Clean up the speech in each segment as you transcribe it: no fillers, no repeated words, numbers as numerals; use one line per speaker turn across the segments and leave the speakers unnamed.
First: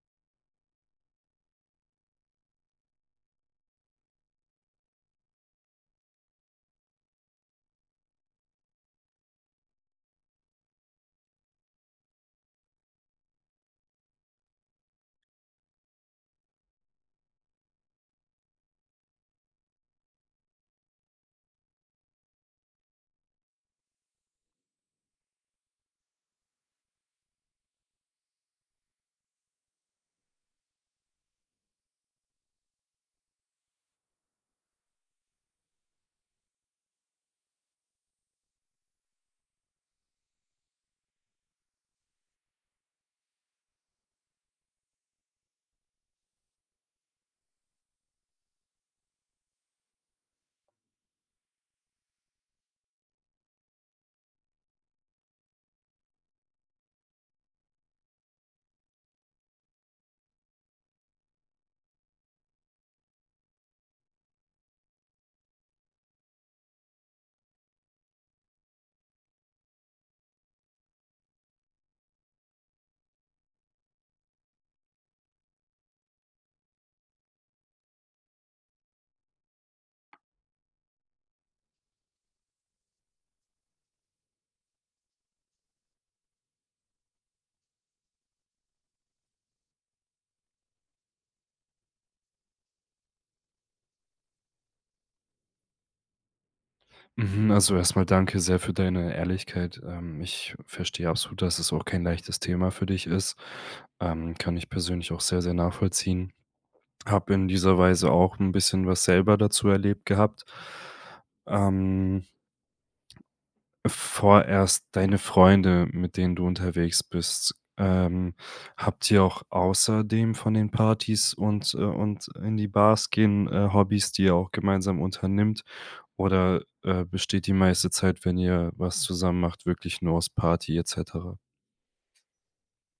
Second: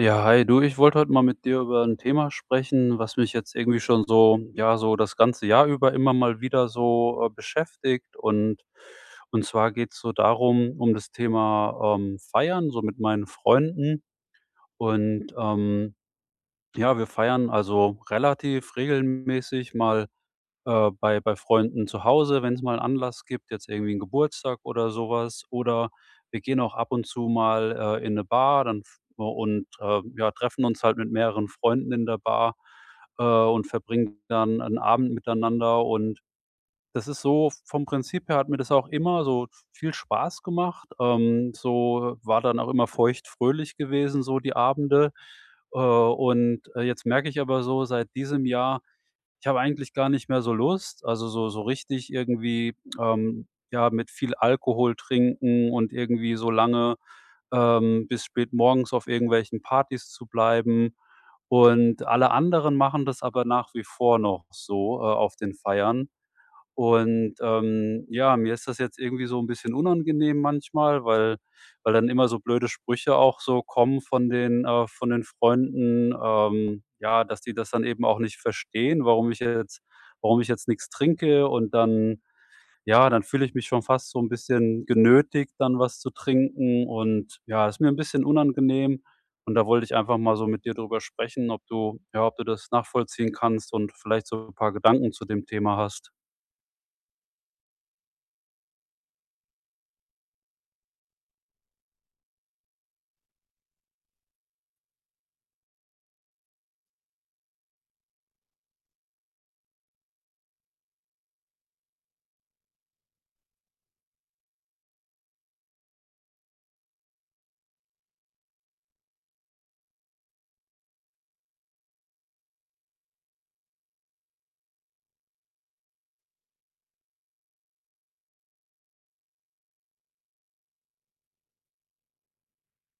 Ja, hi, du, ich wollte heute mal mit dir über ein Thema sprechen, was mich jetzt irgendwie schon so ja, so das ganze Jahr über immer mal wieder so, beschäftigt. Und zwar geht's so darum um das Thema, Feiern, so mit meinen Freunden. Und, ja, wir feiern also relativ regelmäßig mal bei Freunden zu Hause, wenn es mal einen Anlass gibt, jetzt irgendwie 'n Geburtstag oder sowas. Oder wir gehen auch ab und zu mal, in eine Bar dann f und, ja, treffen uns halt mit mehreren Freunden in der Bar, und verbringen dann einen Abend miteinander. Und das ist so vom Prinzip her, hat mir das auch immer so viel Spaß gemacht. So war dann auch immer feuchtfröhlich gewesen, so die Abende. Jetzt merke ich aber so seit diesem Jahr, ich habe eigentlich gar nicht mehr so Lust, also so richtig irgendwie, ja, mit viel Alkohol trinken und irgendwie so lange, bis spät morgens auf irgendwelchen Partys zu bleiben. Und alle anderen machen das aber nach wie vor noch so, auf den Feiern. Und, ja, mir ist das jetzt irgendwie so ein bisschen unangenehm manchmal, weil dann immer so blöde Sprüche auch so kommen von den Freunden, ja, dass die das dann eben auch nicht verstehen, warum ich jetzt nichts trinke. Und dann ja, dann fühle ich mich schon fast so ein bisschen genötigt, dann was zu trinken, und ja, ist mir ein bisschen unangenehm, und da wollte ich einfach mal so mit dir drüber sprechen, ob du, ja, ob du das nachvollziehen kannst und vielleicht so ein paar Gedanken zu dem Thema hast.
Mhm, also erstmal danke sehr für deine Ehrlichkeit. Ich verstehe absolut, dass es auch kein leichtes Thema für dich ist. Kann ich persönlich auch sehr, sehr nachvollziehen. Habe in dieser Weise auch ein bisschen was selber dazu erlebt gehabt. Ähm, Vorerst deine Freunde, mit denen du unterwegs bist, habt ihr auch außerdem von den Partys und in die Bars gehen, Hobbys, die ihr auch gemeinsam unternimmt? Oder, besteht die meiste Zeit, wenn ihr was zusammen macht, wirklich nur aus Party et cetera?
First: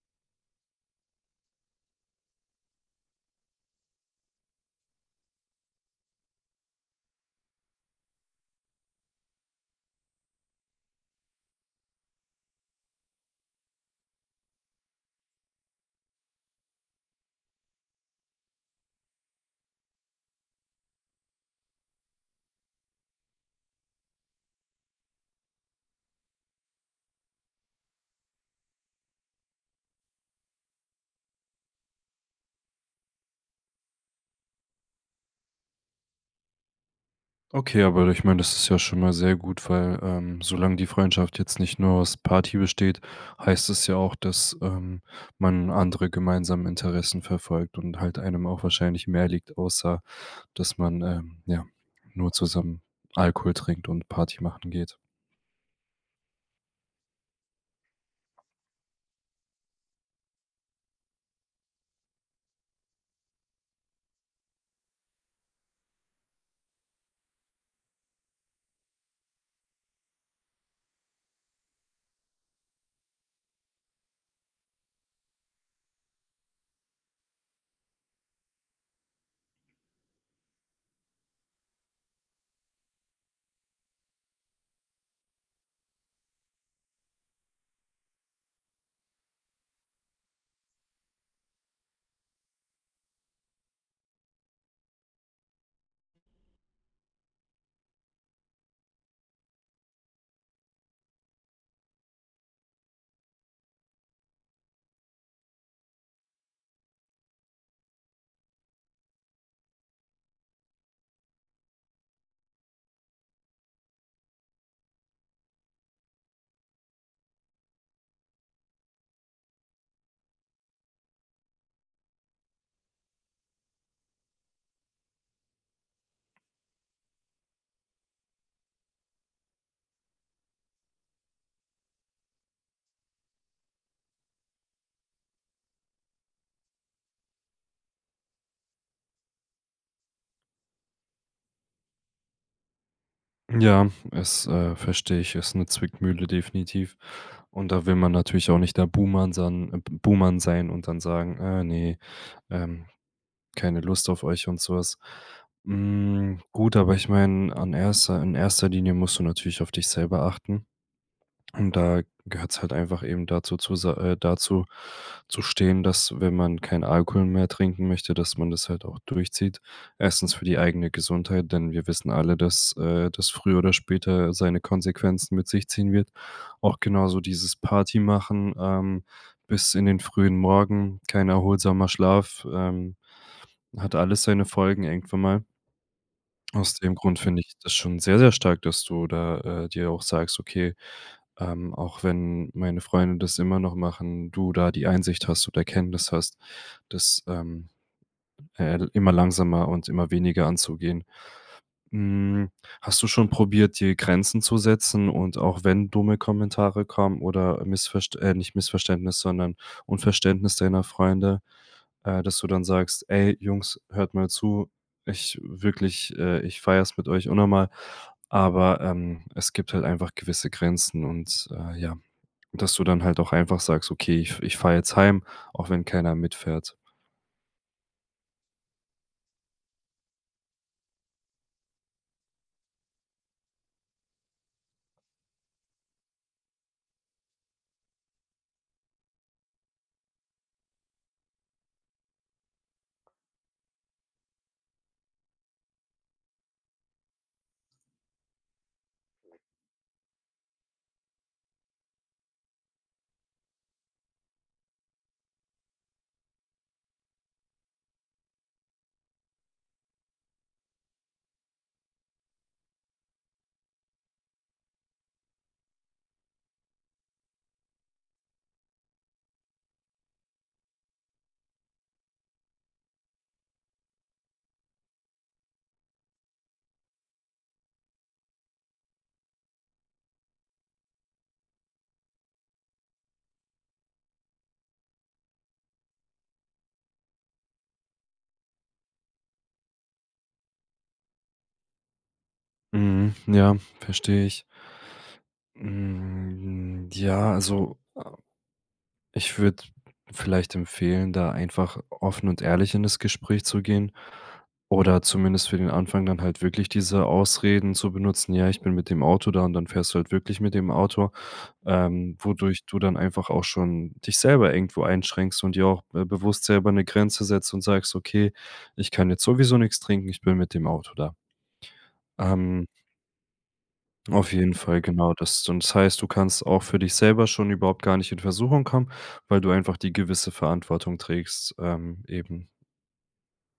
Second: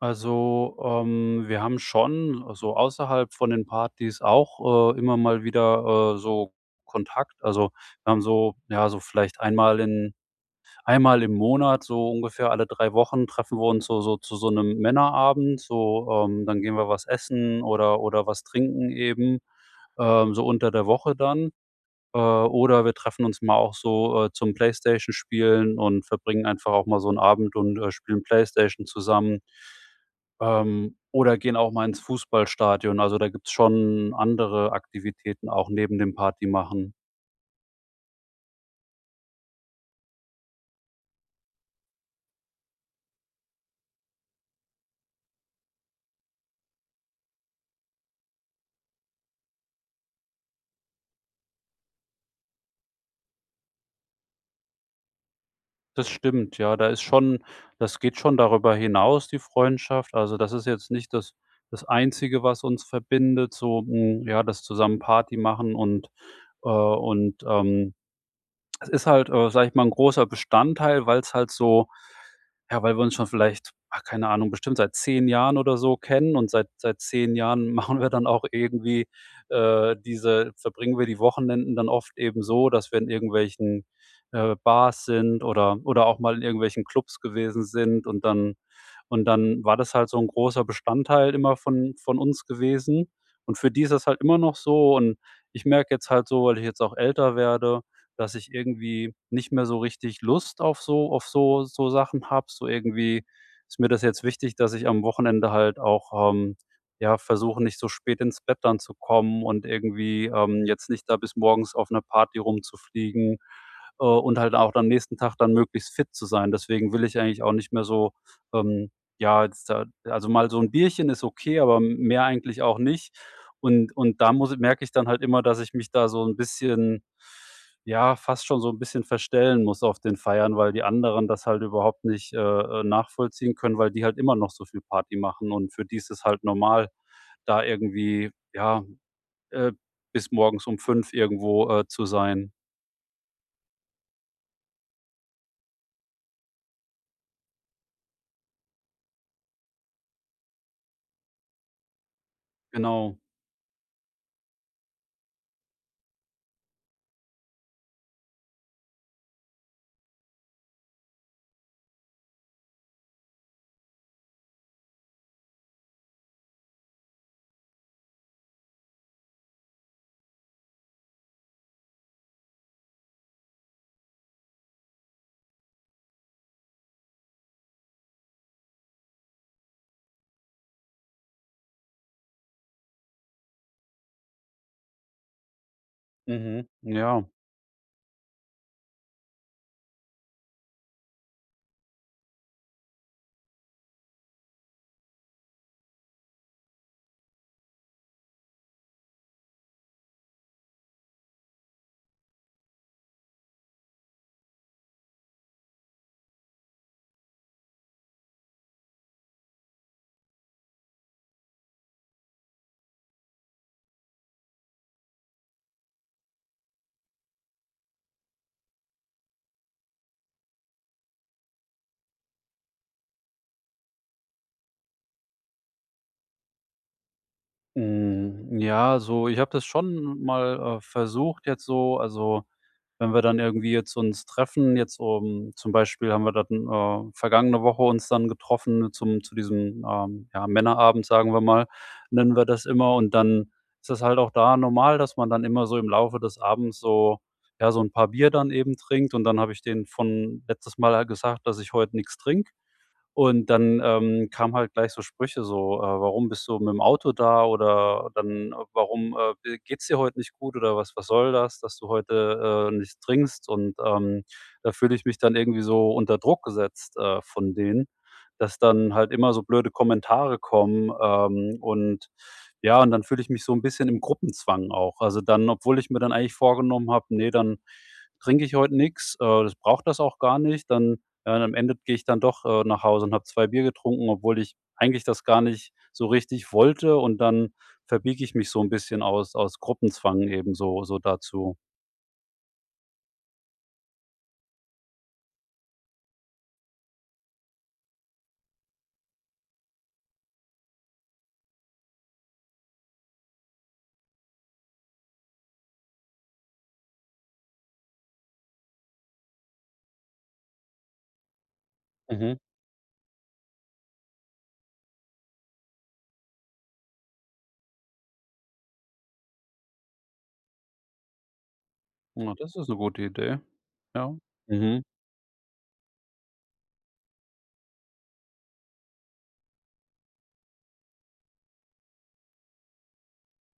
Also, wir haben schon so außerhalb von den Partys auch, immer mal wieder, so Kontakt. Also, wir haben so, ja, so vielleicht einmal im Monat, so ungefähr alle 3 Wochen, treffen wir uns so zu so einem Männerabend, so, dann gehen wir was essen oder was trinken eben, so unter der Woche dann. Oder wir treffen uns mal auch so, zum Playstation Spielen, und verbringen einfach auch mal so 'n Abend und, spielen Playstation zusammen. Oder gehen auch mal ins Fußballstadion. Also, da gibt's schon andere Aktivitäten auch neben dem Partymachen.
Okay, aber ich meine, das ist ja schon mal sehr gut, weil, solange die Freundschaft jetzt nicht nur aus Party besteht, heißt es ja auch, dass, man andere gemeinsame Interessen verfolgt und halt einem auch wahrscheinlich mehr liegt, außer dass man, ja, nur zusammen Alkohol trinkt und Party machen geht.
Das stimmt, ja. Da ist schon, das geht schon darüber hinaus, die Freundschaft. Also, das ist jetzt nicht das Einzige, was uns verbindet, so, hm, ja, das zusammen Party machen, und, äh und, ähm es ist halt, sage ich mal, ein großer Bestandteil, weil es halt so, ja, weil wir uns schon vielleicht, ah, keine Ahnung, bestimmt seit 10 Jahren oder so kennen, und seit 10 Jahren machen wir dann auch irgendwie, diese verbringen wir die Wochenenden dann oft eben so, dass wir in irgendwelchen, Bars sind oder auch mal in irgendwelchen Clubs gewesen sind, und dann war das halt so ein großer Bestandteil immer von uns gewesen. Und für die ist das halt immer noch so, und ich merke jetzt halt so, weil ich jetzt auch älter werde, dass ich irgendwie nicht mehr so richtig Lust auf so Sachen habe. So irgendwie ist mir das jetzt wichtig, dass ich am Wochenende halt auch, ja, versuche, nicht so spät ins Bett dann zu kommen, und irgendwie, jetzt nicht da bis morgens auf einer Party rumzufliegen, und halt auch am nächsten Tag dann möglichst fit zu sein. Deswegen will ich eigentlich auch nicht mehr so, ähm, ja, jetzt da, also, mal so ein Bierchen ist okay, aber mehr eigentlich auch nicht. Und da muss merke ich dann halt immer, dass ich mich da so ein bisschen, ja, fast schon so ein bisschen verstellen muss auf den Feiern, weil die anderen das halt überhaupt nicht, nachvollziehen können, weil die halt immer noch so viel Party machen, und für die ist es halt normal, da irgendwie, ja, äh, bis morgens um 5 irgendwo, zu sein.
Ja, es, verstehe ich, ist eine Zwickmühle definitiv. Und da will man natürlich auch nicht der Buhmann sein und dann sagen: „Ah ne, ähm,
Genau.
keine Lust auf euch“ und so was. Hm, gut, aber ich meine, an erster in erster Linie musst du natürlich auf dich selber achten. Und da gehört es halt einfach eben dazu zu stehen, dass, wenn man keinen Alkohol mehr trinken möchte, dass man das halt auch durchzieht. Erstens für die eigene Gesundheit, denn wir wissen alle, dass, das früher oder später seine Konsequenzen mit sich ziehen wird. Auch genauso dieses Party machen, bis in den frühen Morgen, kein erholsamer Schlaf, hat alles seine Folgen irgendwann mal.
Mhm.
Aus dem Grund
Ja.
finde ich das schon sehr, sehr stark, dass du da, dir auch sagst: „Okay, auch wenn meine Freunde das immer noch machen, du da die Einsicht hast und Erkenntnis hast, das, immer langsamer und immer weniger anzugehen.“ Hm, hast du schon probiert, dir Grenzen zu setzen und auch wenn dumme Kommentare kommen oder Missverst nicht Missverständnis, sondern Unverständnis deiner Freunde, dass du dann sagst: „Ey, Jungs, hört mal zu. Ich wirklich, ich feier's mit euch unnormal, aber, es gibt halt einfach gewisse Grenzen“ und, ja, dass du dann halt auch einfach sagst: „Okay, ich fahre jetzt heim, auch wenn keiner mitfährt.“
Ich habe das schon mal, versucht jetzt, so, also wenn wir dann irgendwie jetzt uns treffen, jetzt, um zum Beispiel, haben wir dann, vergangene Woche uns dann getroffen zum zu diesem, ja, Männerabend, sagen wir mal, nennen wir das immer. Und dann ist das halt auch da normal, dass man dann immer so im Laufe des Abends so, ja, so ein paar Bier dann eben trinkt. Und dann habe ich denen von letztes Mal halt gesagt, dass ich heute nichts trinke. Und dann, kamen halt gleich so Sprüche so, „Warum bist du mit dem Auto da?“ Oder dann: „Warum, geht's dir heute nicht gut, oder was soll das, dass du heute, nichts trinkst?“ Und, da fühle ich mich dann irgendwie so unter Druck gesetzt, von denen, dass dann halt immer so blöde Kommentare kommen, und ja, und dann fühle ich mich so ein bisschen im Gruppenzwang auch. Also, dann, obwohl ich mir dann eigentlich vorgenommen habe: „Nee, dann trinke ich heute nichts, das braucht das auch gar nicht.“ Dann ja, und am Ende gehe ich dann doch, nach Hause, und habe 2 Bier getrunken, obwohl ich eigentlich das gar nicht so richtig wollte, und dann verbiege ich mich so ein bisschen aus Gruppenzwang eben so dazu.
Mhm, ja, verstehe ich. Hm, ja, ich würde vielleicht empfehlen, da einfach offen und ehrlich in das Gespräch zu gehen oder zumindest für den Anfang dann halt wirklich diese Ausreden zu benutzen: „Ja, ich bin mit dem Auto da“, und dann fährst du halt wirklich mit dem Auto,
Mhm.
wodurch du dann einfach auch schon dich selber irgendwo einschränkst und dir auch be bewusst selber eine Grenze setzt und sagst: „Okay, ich kann jetzt sowieso nichts trinken, ich bin mit dem Auto da.“
Na, das
Ähm
ist eine gute Idee. Ja.
auf jeden Fall,
Mhm.
genau. Das heißt, du kannst auch für dich selber schon überhaupt gar nicht in Versuchung kommen, weil du einfach die gewisse Verantwortung trägst, eben,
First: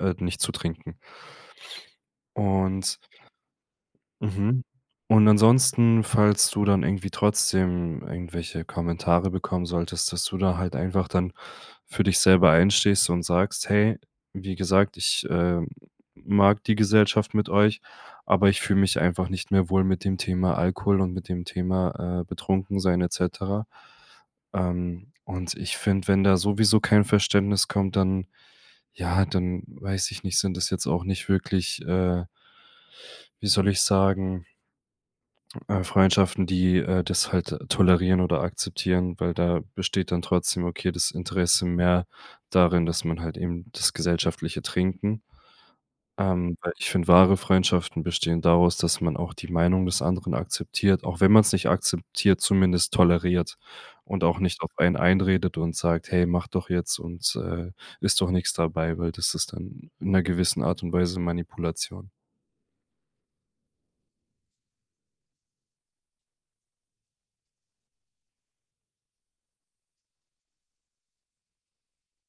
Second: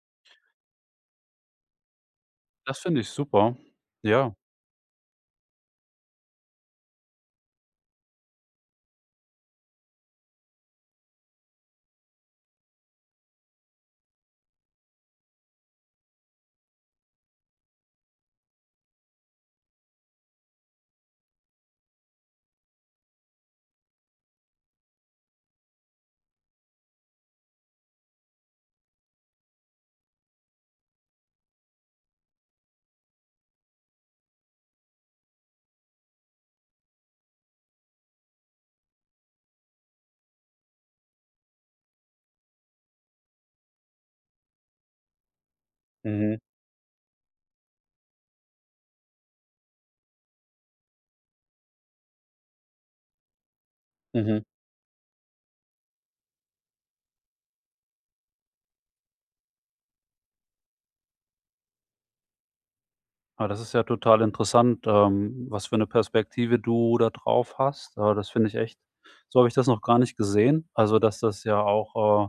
nicht zu trinken.
Das
Und
finde ich super. Ja.
Mhm. Und ansonsten, falls du dann irgendwie trotzdem irgendwelche Kommentare bekommen solltest, dass du da halt einfach dann für dich selber einstehst und sagst: „Hey, wie gesagt, ich, mag die Gesellschaft mit euch, aber ich fühle mich einfach nicht mehr wohl mit dem Thema Alkohol und mit dem Thema, betrunken sein et cetera.“ Und ich finde, wenn da sowieso kein Verständnis kommt, dann ja, dann weiß ich nicht, sind das jetzt auch nicht wirklich, wie soll ich sagen, Freundschaften, die, das halt tolerieren oder akzeptieren, weil da besteht dann trotzdem, okay, das Interesse mehr darin, dass man halt eben das gesellschaftliche Trinken,
Mhm.
weil ich finde, wahre Freundschaften bestehen daraus, dass man auch die Meinung des anderen akzeptiert, auch wenn man es nicht akzeptiert, zumindest toleriert und auch
Mhm.
nicht auf einen einredet und sagt: „Hey, mach doch jetzt und, ist doch nichts dabei“, weil das ist dann in einer gewissen Art und Weise Manipulation.
Ah, das ist ja total interessant, was für eine Perspektive du da drauf hast. Das finde ich echt, so habe ich das noch gar nicht gesehen. Also, dass das ja auch,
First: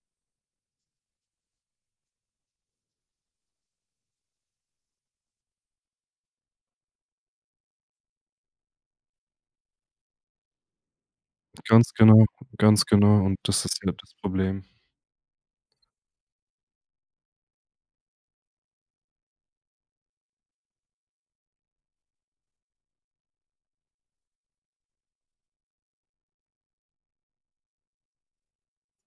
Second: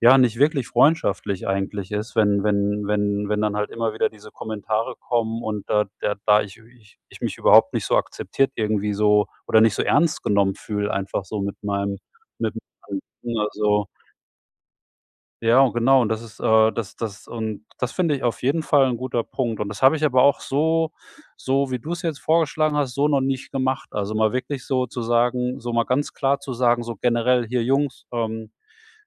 ja, nicht wirklich freundschaftlich eigentlich ist, wenn wenn dann halt immer wieder diese Kommentare kommen, und da ich mich überhaupt nicht so akzeptiert irgendwie, so oder nicht so ernst genommen fühle einfach, so
Ganz genau,
mit
ganz
meinem
genau, und
Anliegen.
das ist
Also,
ja das Problem.
ja, und genau, und das ist, das finde ich auf jeden Fall ein guter Punkt. Und das habe ich aber auch so, so wie du es jetzt vorgeschlagen hast, so noch nicht gemacht. Also, mal wirklich so zu sagen, so mal ganz klar zu sagen, so generell: „Hier Jungs,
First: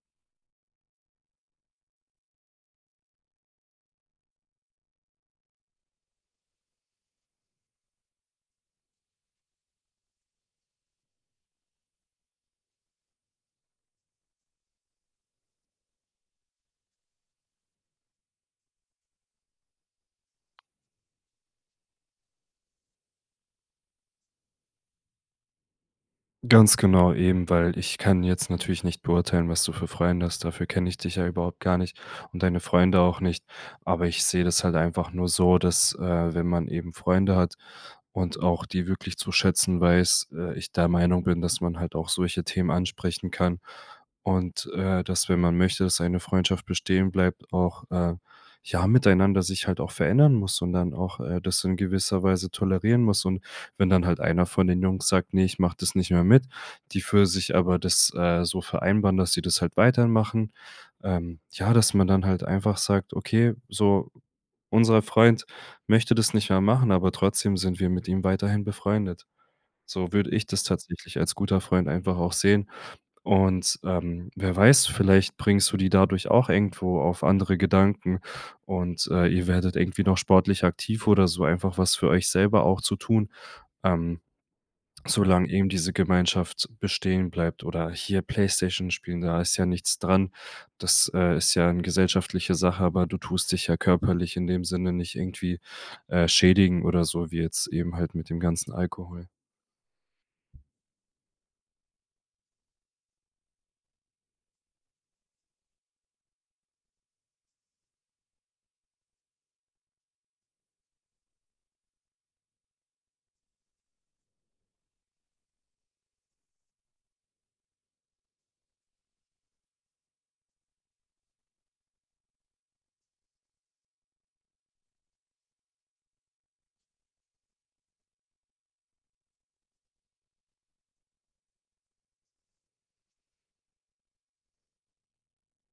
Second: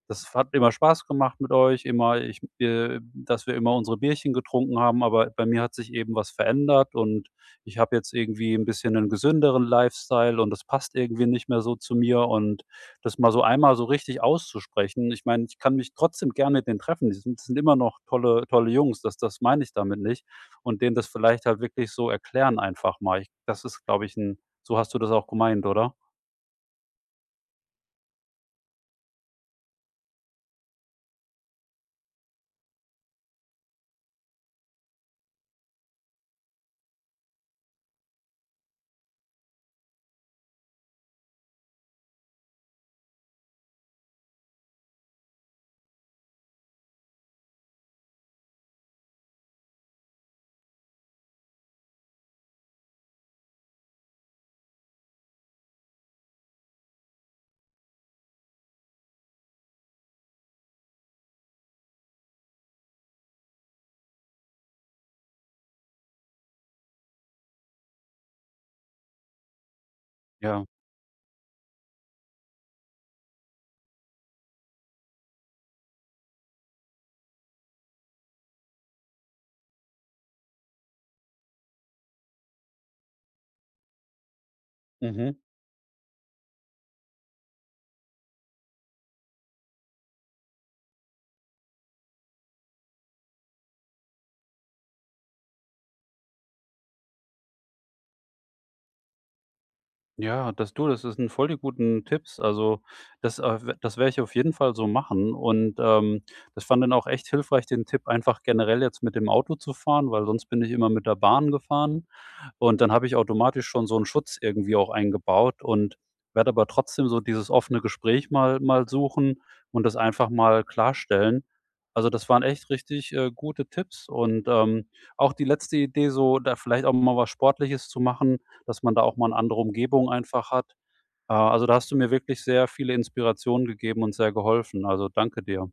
das hat immer Spaß gemacht mit euch, immer ich dass wir immer unsere Bierchen getrunken haben, aber bei mir hat sich eben was verändert, und ich habe jetzt irgendwie ein bisschen einen gesünderen Lifestyle, und das passt irgendwie nicht mehr so zu mir und“, das mal so einmal so richtig auszusprechen. Ich meine, ich kann mich trotzdem gerne mit denen treffen. Die sind immer noch tolle Jungs, das meine ich damit nicht. Und denen das vielleicht halt wirklich so erklären, einfach mal. Ich, das ist, glaube ich, ein. So hast du das auch gemeint, oder?
Ganz genau, eben, weil ich kann jetzt natürlich nicht beurteilen, was du für Freunde hast. Dafür kenne ich dich ja überhaupt gar nicht und deine Freunde auch nicht. Aber ich sehe das halt einfach nur so, dass, wenn man eben Freunde hat und auch die wirklich zu schätzen weiß, ich der Meinung bin, dass man halt auch solche Themen ansprechen kann und, dass, wenn man möchte, dass eine Freundschaft bestehen bleibt, auch, ja, miteinander sich halt auch verändern muss und dann auch, das in gewisser Weise tolerieren muss und wenn dann halt einer von den Jungs sagt: „Nee, ich mache das nicht mehr mit“, die für sich aber das, so vereinbaren, dass sie das halt weitermachen. Ja, dass man dann halt einfach sagt: „Okay, so unser Freund möchte das nicht mehr machen, aber trotzdem sind wir mit ihm weiterhin befreundet.“ So würde ich das
Ja.
tatsächlich als guter Freund einfach auch sehen. Und, wer weiß, vielleicht bringst du die dadurch auch irgendwo auf andere Gedanken und, ihr werdet irgendwie noch sportlich aktiv oder so, einfach was für euch selber auch zu tun. Ähm,
Mhm.
Solange eben diese Gemeinschaft bestehen bleibt oder hier Playstation spielen, da ist ja nichts dran. Das, ist ja eine gesellschaftliche Sache, aber du tust dich ja körperlich in dem Sinne nicht irgendwie, schädigen oder so wie jetzt eben halt mit dem ganzen Alkohol.
Ja, das du, das ist ein voll die guten Tipps. Also, das, w das werde ich auf jeden Fall so machen, und, das fand dann auch echt hilfreich, den Tipp einfach generell jetzt mit dem Auto zu fahren, weil sonst bin ich immer mit der Bahn gefahren, und dann habe ich automatisch schon so einen Schutz irgendwie auch eingebaut, und werde aber trotzdem so dieses offene Gespräch mal suchen und das einfach mal klarstellen. Also, das waren echt richtig, gute Tipps, und, auch die letzte Idee so, da vielleicht auch mal was Sportliches zu machen, dass man da auch mal eine andere Umgebung einfach hat. Also, da hast du mir wirklich sehr viele Inspirationen gegeben und sehr geholfen. Also, danke dir.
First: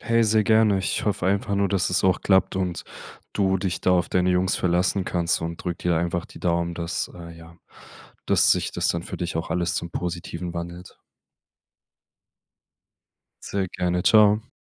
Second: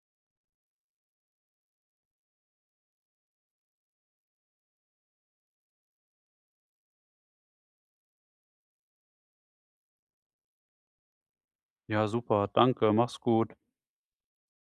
Hey, sehr gerne. Ich hoffe einfach nur, dass es auch klappt und du dich da auf deine Jungs verlassen kannst und drück dir einfach die Daumen, dass, ja, dass sich das dann für dich auch alles zum Positiven wandelt.
Ja, super. Danke, mach's gut.
Sehr gerne. Ciao.